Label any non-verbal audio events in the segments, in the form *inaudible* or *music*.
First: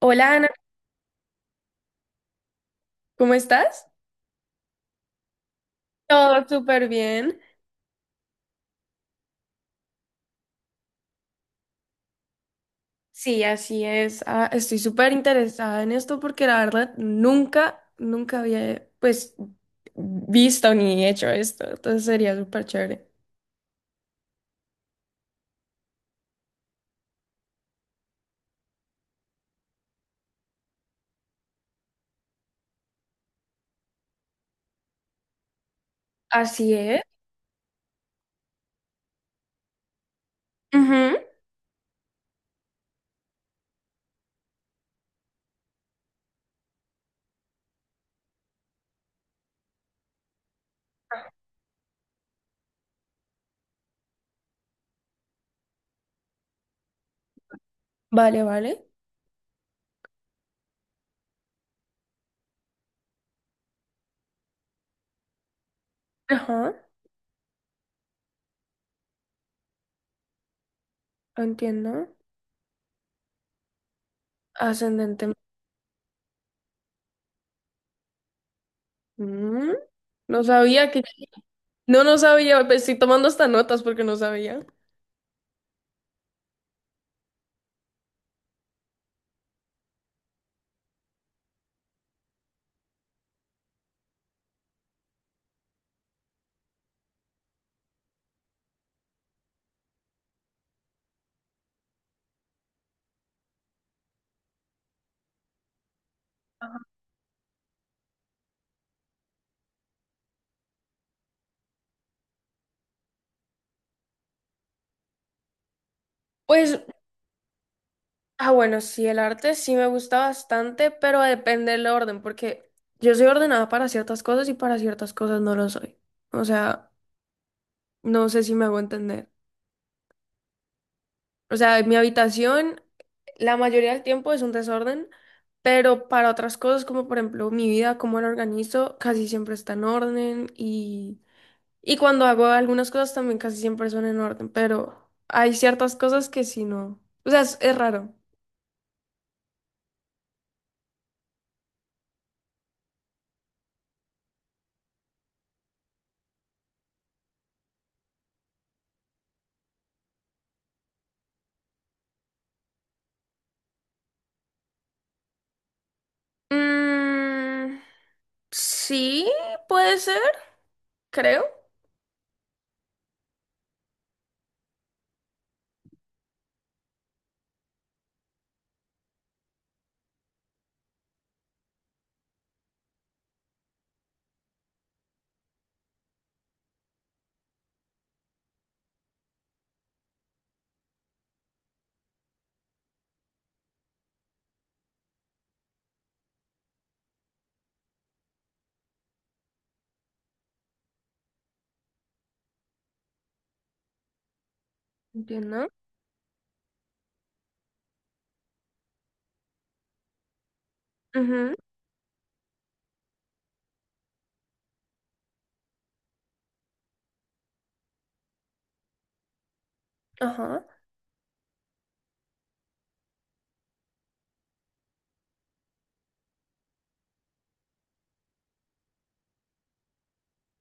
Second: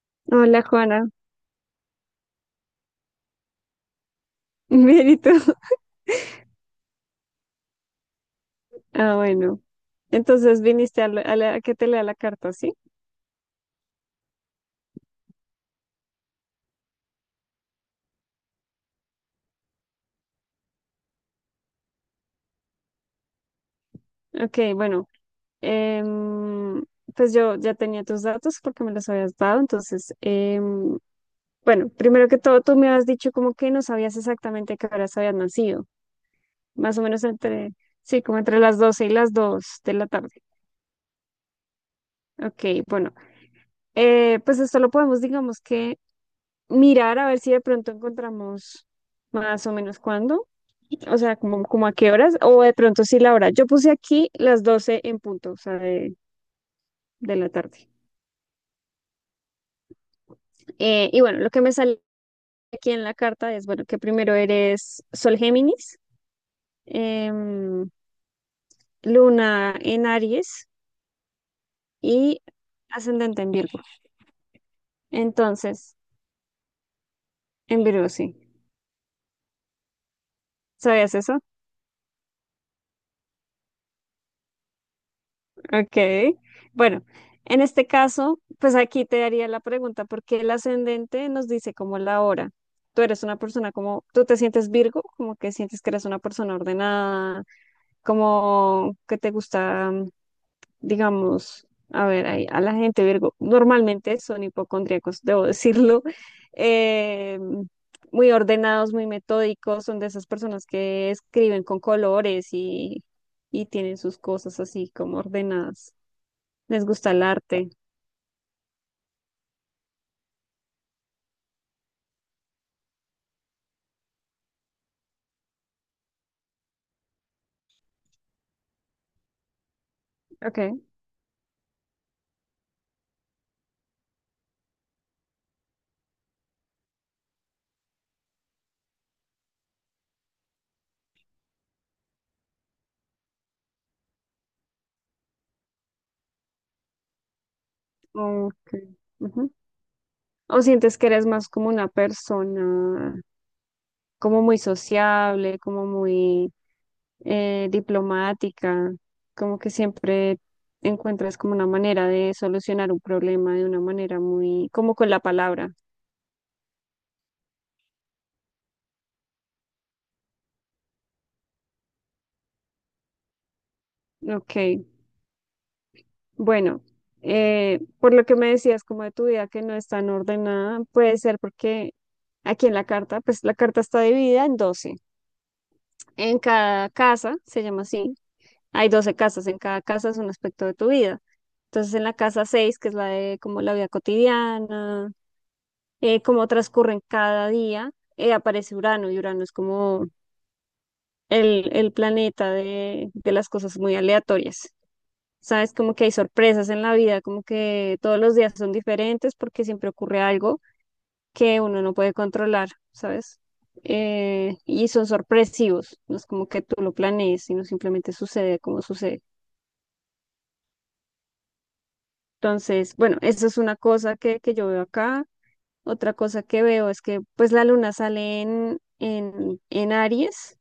Hola Ana, Hola Juana. ¿cómo estás? *laughs* Bien, ¿y tú? Todo súper bien. Ah, bueno. Entonces viniste a que te lea la carta, ¿sí? Sí, así es. Ah, estoy súper interesada en esto porque la verdad nunca había visto ni hecho esto. Entonces sería súper chévere. Ok, bueno. em, pues yo ya tenía tus datos porque me los habías dado. Entonces, bueno, primero que todo, tú me has dicho como que no sabías exactamente a qué horas habías nacido, Así más es. o menos entre, sí, como entre las 12 y las 2 de la tarde. Ujú. Ok, bueno, pues esto lo podemos, digamos que, mirar a ver si de pronto encontramos más o menos cuándo. O sea, como a qué horas, o de pronto sí la hora. Yo puse aquí las 12 en punto, o sea, de la tarde. Vale, vale. Y bueno, lo que me sale aquí en la carta es, bueno, que primero eres Sol Géminis, Ajá, em, Luna en Aries entiendo. y ascendente en Virgo. Ascendente. Entonces, en Virgo, sí. Mm, No sabía que. ¿Sabías eso? No sabía, pues, estoy tomando hasta notas porque no sabía. Ok, bueno, en este caso, pues aquí te haría la pregunta, porque el ascendente nos dice como la hora. Tú eres una persona como, tú te sientes Virgo, como que sientes que eres una persona ordenada, como que te gusta, digamos, a ver, ahí, a la gente Virgo, normalmente son hipocondríacos, debo decirlo. *laughs* eh, Muy ordenados, muy metódicos, son de esas personas que escriben con colores tienen sus cosas así como ordenadas. Pues, Les gusta el arte. ah, bueno, sí, el arte sí me gusta bastante, pero depende del orden, porque yo soy ordenada para ciertas cosas y para ciertas cosas no lo soy. O sea, no sé si me hago entender. Ok. O sea, mi habitación la mayoría del tiempo es un desorden, pero para otras cosas, como por ejemplo mi vida, cómo la organizo, casi siempre está en orden y cuando hago algunas cosas también casi siempre son en orden, pero hay ciertas cosas que sí no. O sea, es raro. Ok. Ujú. O sientes que eres más como una persona, como muy sociable, como muy diplomática, como que siempre encuentras como una manera de solucionar un problema de una manera muy, como con la palabra. Mm, sí, puede ser, creo. Ok, bueno, por lo que me decías como de tu vida que no es tan ordenada, puede ser porque aquí en la carta, pues la carta está dividida en 12. En cada casa, se llama así, hay 12 casas, en cada casa es un aspecto de tu vida. Entonces en la casa seis, que es la de como la vida cotidiana, cómo transcurren cada día, aparece Urano, y Urano es como el planeta de las cosas muy aleatorias. Entiendo. Sabes, como que hay sorpresas en la vida, como que todos los días son diferentes porque siempre ocurre algo Ujú, que uno no puede controlar, ¿sabes? Y son sorpresivos, no es como que tú lo planees, sino simplemente sucede como sucede. ajá, Entonces, bueno, eso es una cosa que yo veo acá. Otra cosa que veo es que pues la luna sale en, Aries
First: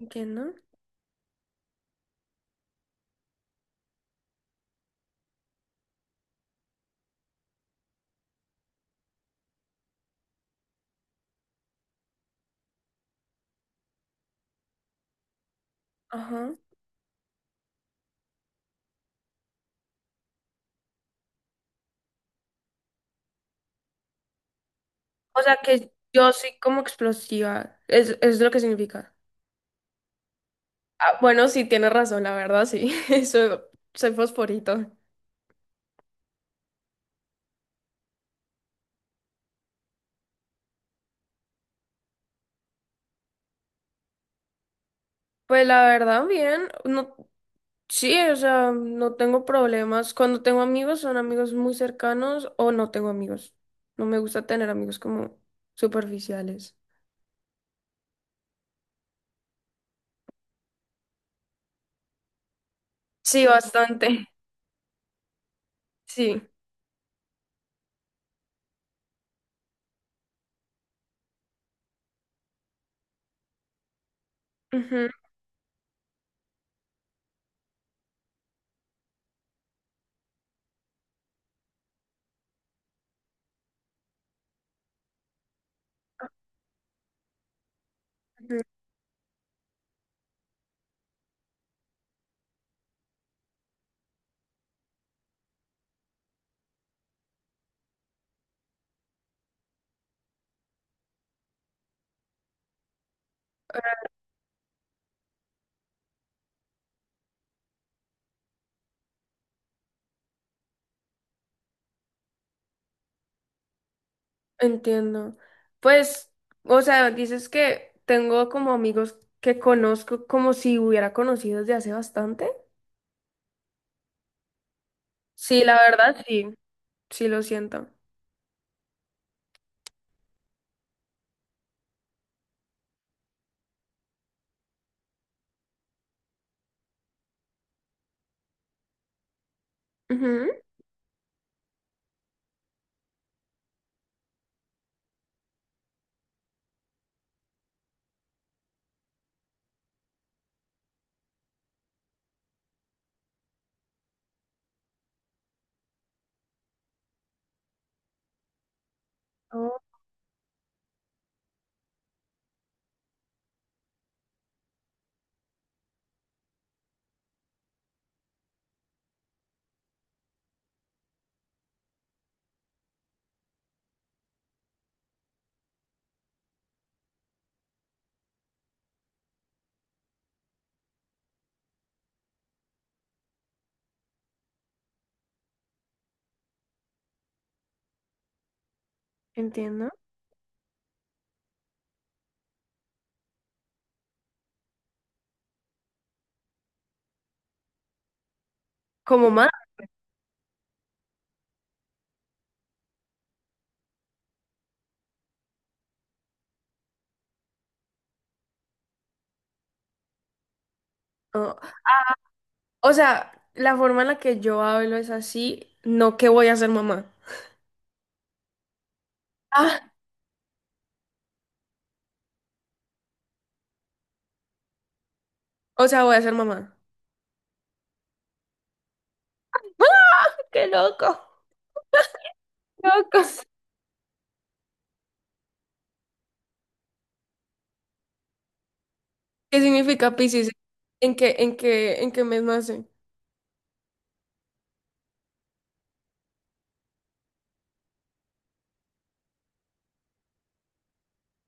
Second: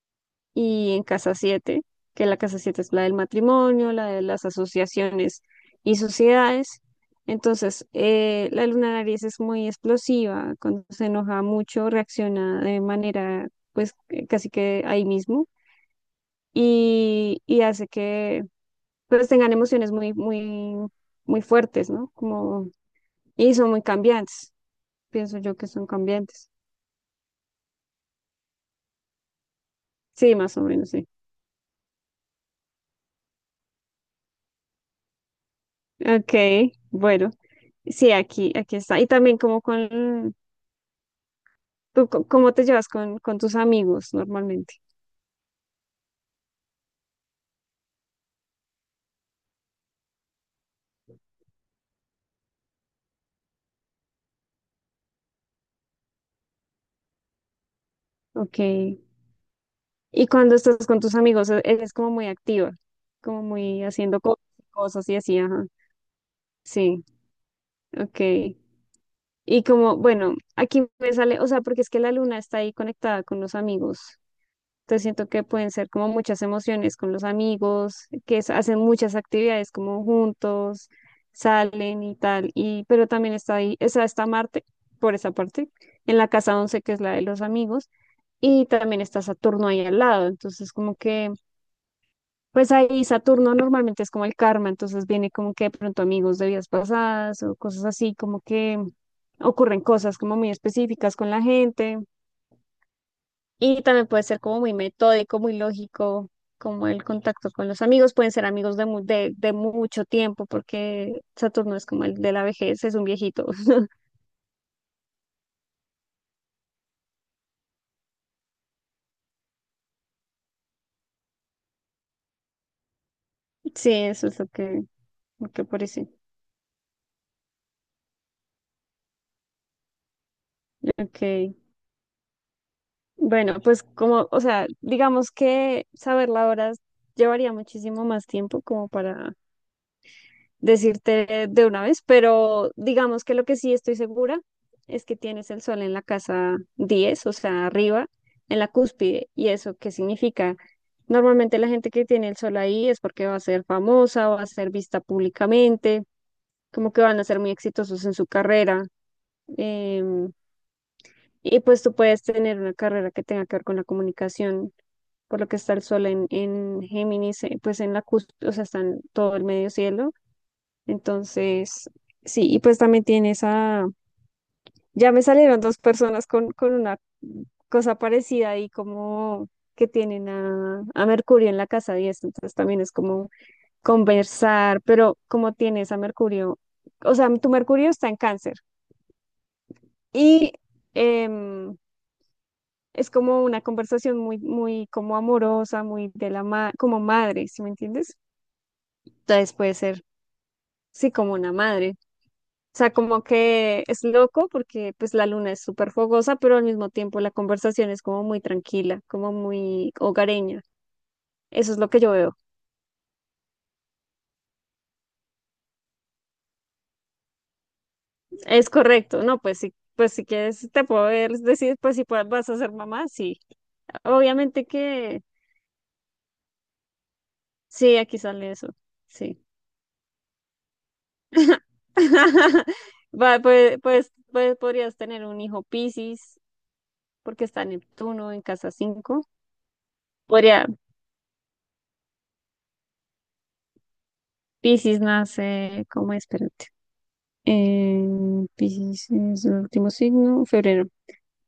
entiendo. y en Casa siete, que la Casa 7 es la del matrimonio, la de las asociaciones y sociedades. Entonces, la luna Aries es muy explosiva, cuando se enoja mucho, reacciona de manera, pues, casi que ahí mismo, Ajá. Y hace que, pues, tengan emociones muy, muy, muy fuertes, ¿no? Como, y son muy cambiantes, pienso O yo sea que son que yo cambiantes. soy como explosiva, es lo que significa. Sí, más o menos, sí. Ah, bueno, sí, tienes razón, la verdad, sí. *laughs* Soy, soy fosforito. Ok, bueno, sí, aquí, aquí está. Y también como con, ¿tú cómo te llevas con tus amigos normalmente? Pues la verdad, bien. No, sí, o sea, no tengo problemas. Cuando tengo amigos, son amigos muy cercanos o no tengo amigos. No me gusta tener amigos como superficiales. Ok. Y cuando estás con tus amigos, eres como muy activa, como Sí, muy haciendo bastante. *laughs* cosas y así, ajá. Sí. Sí, ok. Y como, bueno, aquí me sale, o sea, porque es que la luna está ahí conectada con los amigos. Entonces Ujú, siento que pueden ser como muchas emociones con los amigos, que es- hacen muchas actividades como juntos, salen y tal, y pero también está ahí, esa está Marte, por esa parte, en la casa 11, que es la de los amigos, ujú. y también está Saturno ahí al lado. Entonces, como que pues ahí Saturno normalmente es como el karma, entonces viene como que de pronto amigos de vidas pasadas o cosas así, como que ocurren cosas como muy específicas con la gente, y también puede ser como muy metódico, muy lógico, como el contacto con los amigos. Pueden ser amigos de mucho tiempo, porque Saturno es como el de la vejez, es un viejito. *laughs* Entiendo. Pues, o sea, dices que tengo como amigos que conozco como si hubiera conocido desde hace bastante. Sí, eso es lo que Sí, la parece. verdad, sí. Sí, lo siento. Ok. Bueno, pues como, o sea, digamos que saber la hora llevaría muchísimo más tiempo como para Ujú. decirte de una vez, pero digamos que lo que sí estoy segura es que tienes el sol en la casa 10, o sea, arriba, en la cúspide. ¿Y eso qué significa? Normalmente la gente que tiene el sol ahí es porque va a ser famosa, va a ser vista públicamente, como que van a ser muy exitosos en su carrera. Oh, em, y pues tú puedes tener una carrera que tenga que ver con la comunicación, por lo que está el sol en Géminis, pues en la cúspide, o sea, está en todo el medio cielo. Entonces, sí, y pues también tiene esa, ya me salieron dos personas con una cosa parecida, y como que tienen a Mercurio en la casa 10, entonces también es como conversar, pero como tienes a Mercurio, o sea, tu Mercurio está en cáncer entiendo. y em, es como una conversación muy, muy como amorosa, muy de como madre, ¿sí me entiendes? Como mamá. Entonces puede ser, sí, como una madre. O sea, como que es loco porque pues la luna es súper fogosa, pero al mismo tiempo la conversación es como muy tranquila, como muy hogareña. Oh, Eso es lo que yo veo. o sea, la forma en la que yo hablo es así, no que voy a ser mamá. Es correcto, ¿no? Pues sí, Ah, pues si quieres te puedo ver- decir, pues si puedes- vas a ser mamá, sí. Obviamente que o sea, voy a ser mamá. sí, aquí sale eso, sí. ¡Qué loco! *laughs* Va, ¡Locos! pues, podrías tener un hijo Piscis, porque está Neptuno en casa 5. ¿Qué significa Piscis? Podría, ¿En qué, en qué mes nace? Piscis nace, ¿cómo es? Espérate. Eh, Piscis es el último signo, febrero.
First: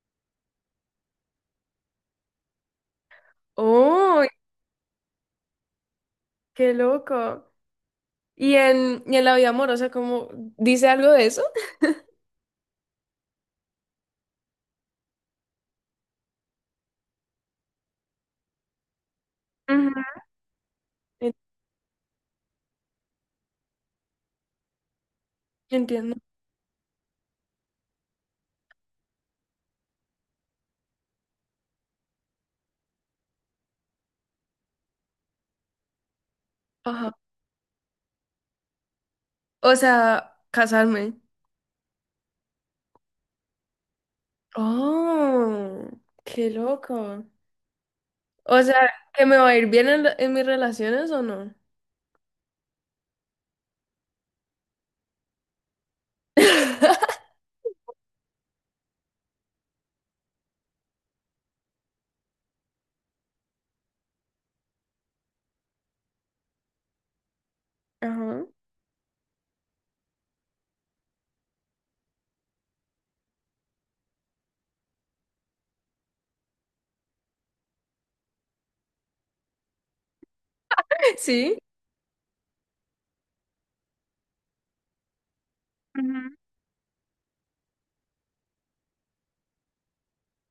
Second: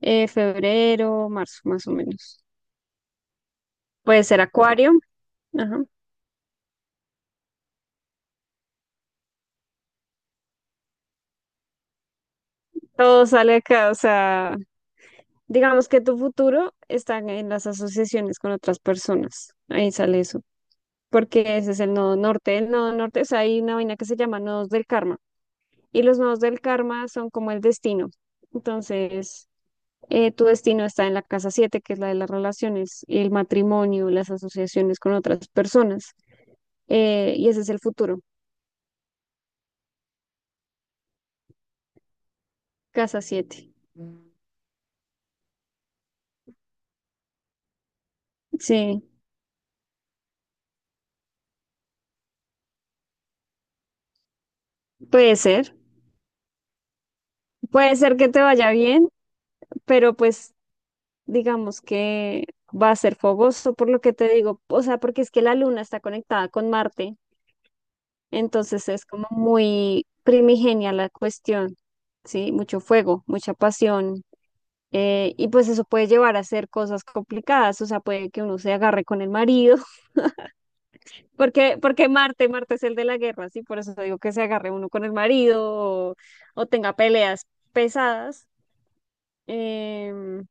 Febrero, marzo, más o menos. ¡Oh, Puede ser Acuario. Ajá. qué loco! ¿Y y en la vida amorosa, cómo dice algo de eso? Todo sale acá, o sea, digamos que tu futuro está en las asociaciones con otras personas. Ahí Ujú. sale eso, En- porque ese es el nodo norte. El nodo norte, o sea, hay una vaina que se llama nodos del karma. Y Entiendo. los nodos del karma son como el destino. Entonces, tu destino está en la casa 7, que es la de las relaciones, el matrimonio, las asociaciones con otras personas. Ajá. Y ese es el futuro, O sea, casarme. casa siete. ¡Oh, qué loco! O sea, Sí, ¿que me va a ir bien en, en mis relaciones o no? puede ser, *laughs* puede ser que te vaya bien, pero pues digamos que va a ser fogoso por lo que te digo, o sea, porque es que la luna está conectada con Marte, Ajá. entonces es como muy primigenia la cuestión, ¿sí? Mucho fuego, mucha pasión, y pues eso puede llevar a hacer cosas complicadas, o sea, puede que uno se agarre con el marido. ¿Sí? Porque Marte es el de la guerra, sí, por eso digo que se agarre uno con el marido o, Ujú. o tenga peleas pesadas, em,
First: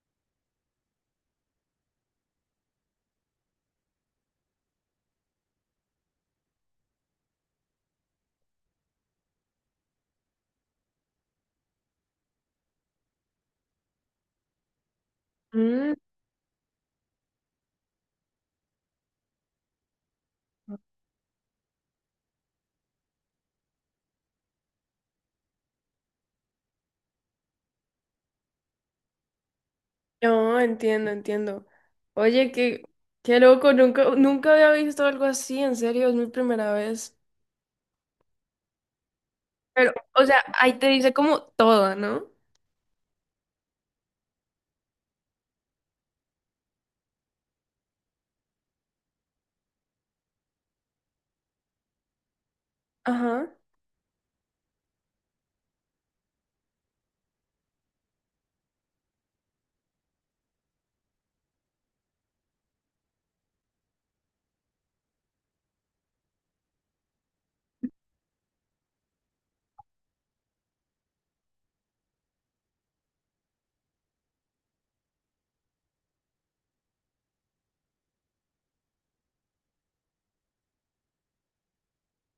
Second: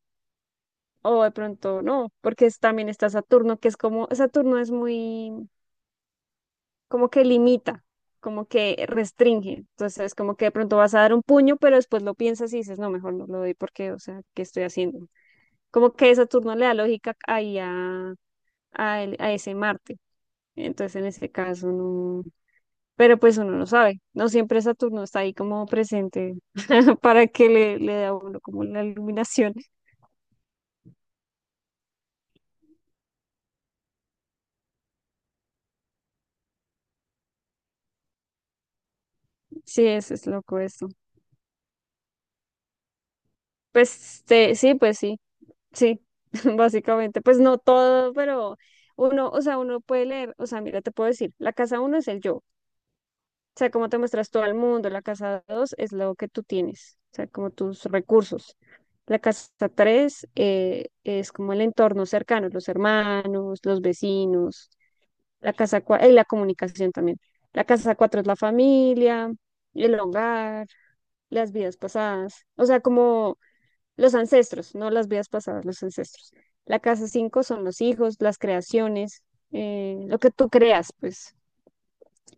o de pronto no, porque es- también está Saturno, que es como, Saturno es muy, como que limita, como que restringe, entonces como que de pronto vas a dar un puño, pero después lo piensas y dices, no, mejor no lo doy porque, o sea, ¿qué estoy haciendo? Como Mm, que Saturno le da lógica ahí a ese Marte, entonces en ese caso no. Pero pues uno no sabe, no siempre Saturno está ahí como presente *laughs* para que le dé a uno como la iluminación. no, entiendo. Oye, qué loco, nunca había visto algo así, en serio, es mi primera vez. Sí, Pero, eso o es sea, loco ahí te eso. dice como todo, ¿no? Pues sí, pues sí, sí, *laughs* básicamente, pues no todo, pero uno, o sea, uno puede leer, o sea, mira, te puedo decir, la casa uno es el yo, o Ajá. sea, cómo te muestras todo el mundo, la casa dos es lo que tú tienes, o sea, como tus recursos. La casa 3 es como el entorno cercano, los hermanos, los vecinos. La casa cuatro, y la comunicación también. La casa cuatro es la familia, el hogar, las vidas pasadas, o sea, como los ancestros, no las vidas pasadas, los ancestros. La casa cinco son los hijos, las creaciones, lo que tú creas, pues.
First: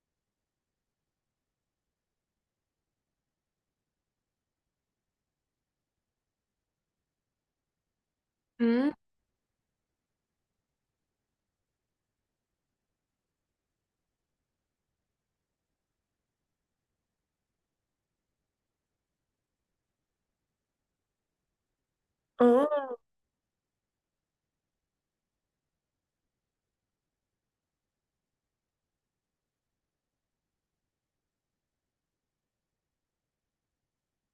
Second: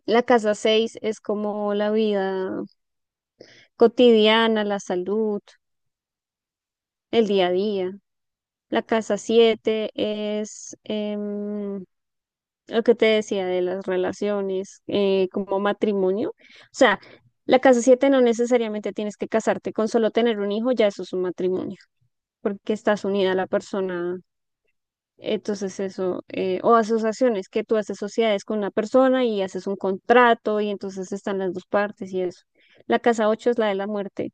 La casa seis es como la vida cotidiana, la salud, el día a día. La Mm, casa siete es lo que te decía de las relaciones, como matrimonio. O sea, la casa siete no necesariamente tienes que casarte, con solo tener un hijo ya eso es un matrimonio, porque oh, estás unida a la persona. Entonces eso, o asociaciones, que tú haces sociedades con una persona y haces un contrato y entonces están las dos partes y eso. La casa ocho es la de la muerte,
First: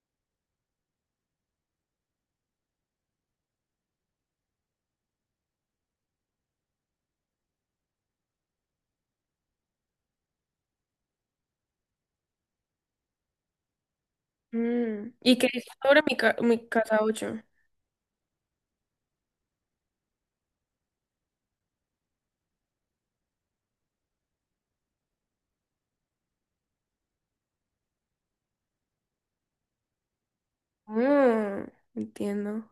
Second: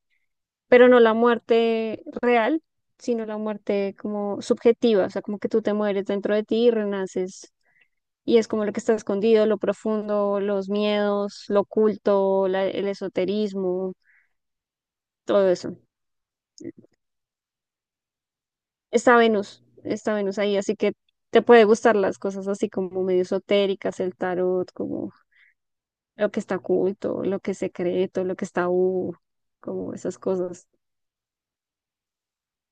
pero no la muerte real, sino la muerte como subjetiva, o sea, como que tú te mueres dentro de ti y renaces, y es como lo que está escondido, lo profundo, los miedos, lo oculto, el esoterismo, mm. ¿Y qué todo dice eso. sobre mi, mi casa 8? Está Venus ahí, así que te puede gustar las cosas así como medio esotéricas, el tarot, como lo que está oculto, lo que es secreto, lo que está como esas cosas. Entiendo.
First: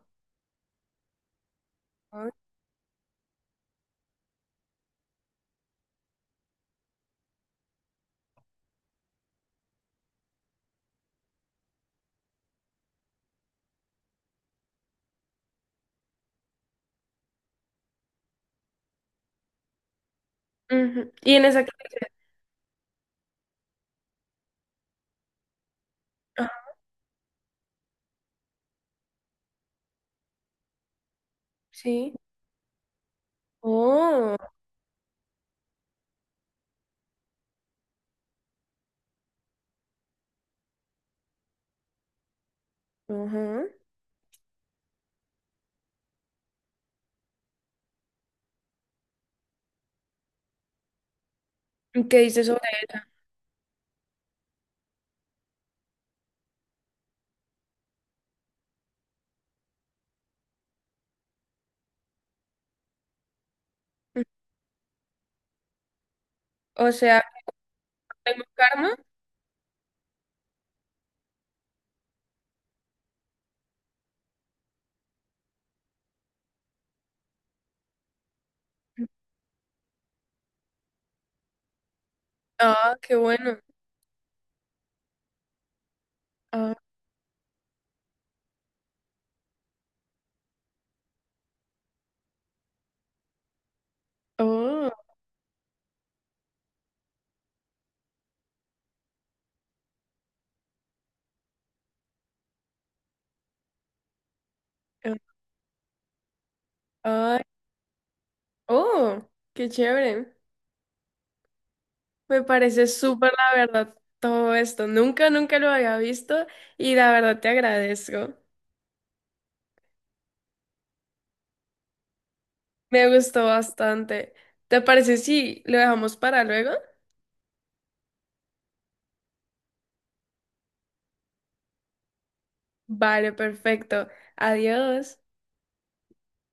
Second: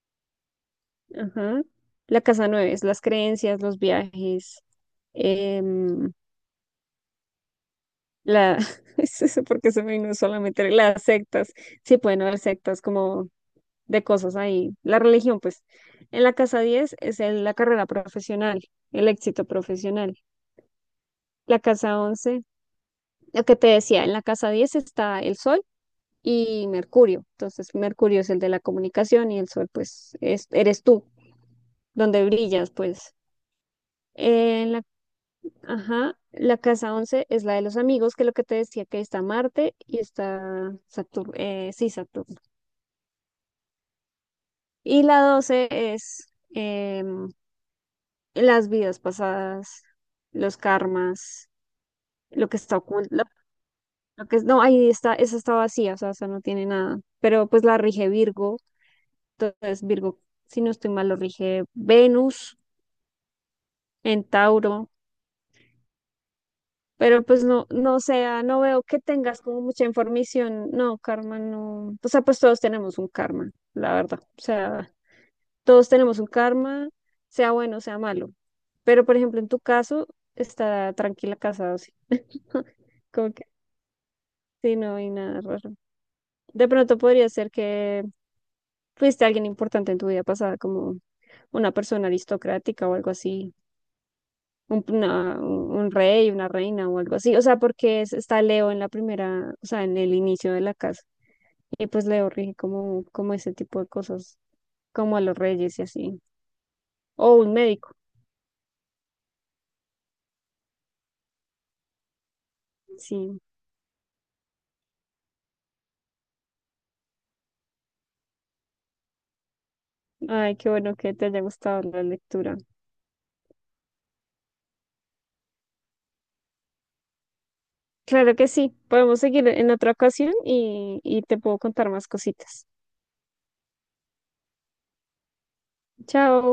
Ajá. La Ah, casa nueve es las creencias, los viajes, em, la... *laughs* es eso porque se me vino solamente las sectas. Sí, pueden haber sectas como de cosas ahí. La religión, pues, en la casa 10 es el- la carrera profesional, el éxito profesional. ujú. ¿Y en La esa que casa dice? 11 lo que te decía, en la casa 10 está el sol Ajá, y Mercurio. Entonces, Mercurio es el de la comunicación, y el sol, pues, es, eres tú, sí. donde brillas, pues. Oh, En la, ajá, la casa 11 es la de los amigos, que es lo que te decía, que está Marte y está Saturno, sí, Saturno. ajá. Y la 12 es... em, las vidas pasadas, los karmas, ¿Y qué dices? lo que está oculto, lo que es, no, ahí está, esa está vacía, o sea, esa no tiene nada, pero pues la rige Virgo. Entonces Virgo, si no estoy mal, lo rige Venus en Tauro, O sea, pero pues no, no, o sea, ¿tengo no veo karma? que tengas como mucha información, no, karma, no, o sea, pues todos tenemos un karma, la verdad. O sea, todos tenemos un karma, sea bueno, sea malo, pero por ejemplo, en tu caso, está tranquila casa 12. Ah, qué *laughs* bueno. Sí, no hay nada raro. De Ah, pronto podría ser que fuiste alguien importante en tu vida pasada, como una persona aristocrática o algo así, un, oh, una- un rey, una reina o algo así. O sea, porque es- está Leo en la primera, o sea, en el inicio de la casa. Y pues Leo rige como, como ese tipo de cosas, eh, como a los reyes y así. O ay, un médico, oh, qué chévere. Me parece súper, sí. la verdad, todo esto. Nunca lo había visto y la verdad te agradezco. Ay, qué bueno que te haya gustado la lectura. Me gustó bastante. ¿Te parece si lo dejamos para luego? Claro que sí. Podemos seguir en otra ocasión, y te puedo contar más cositas. Vale, perfecto. Adiós. Chao.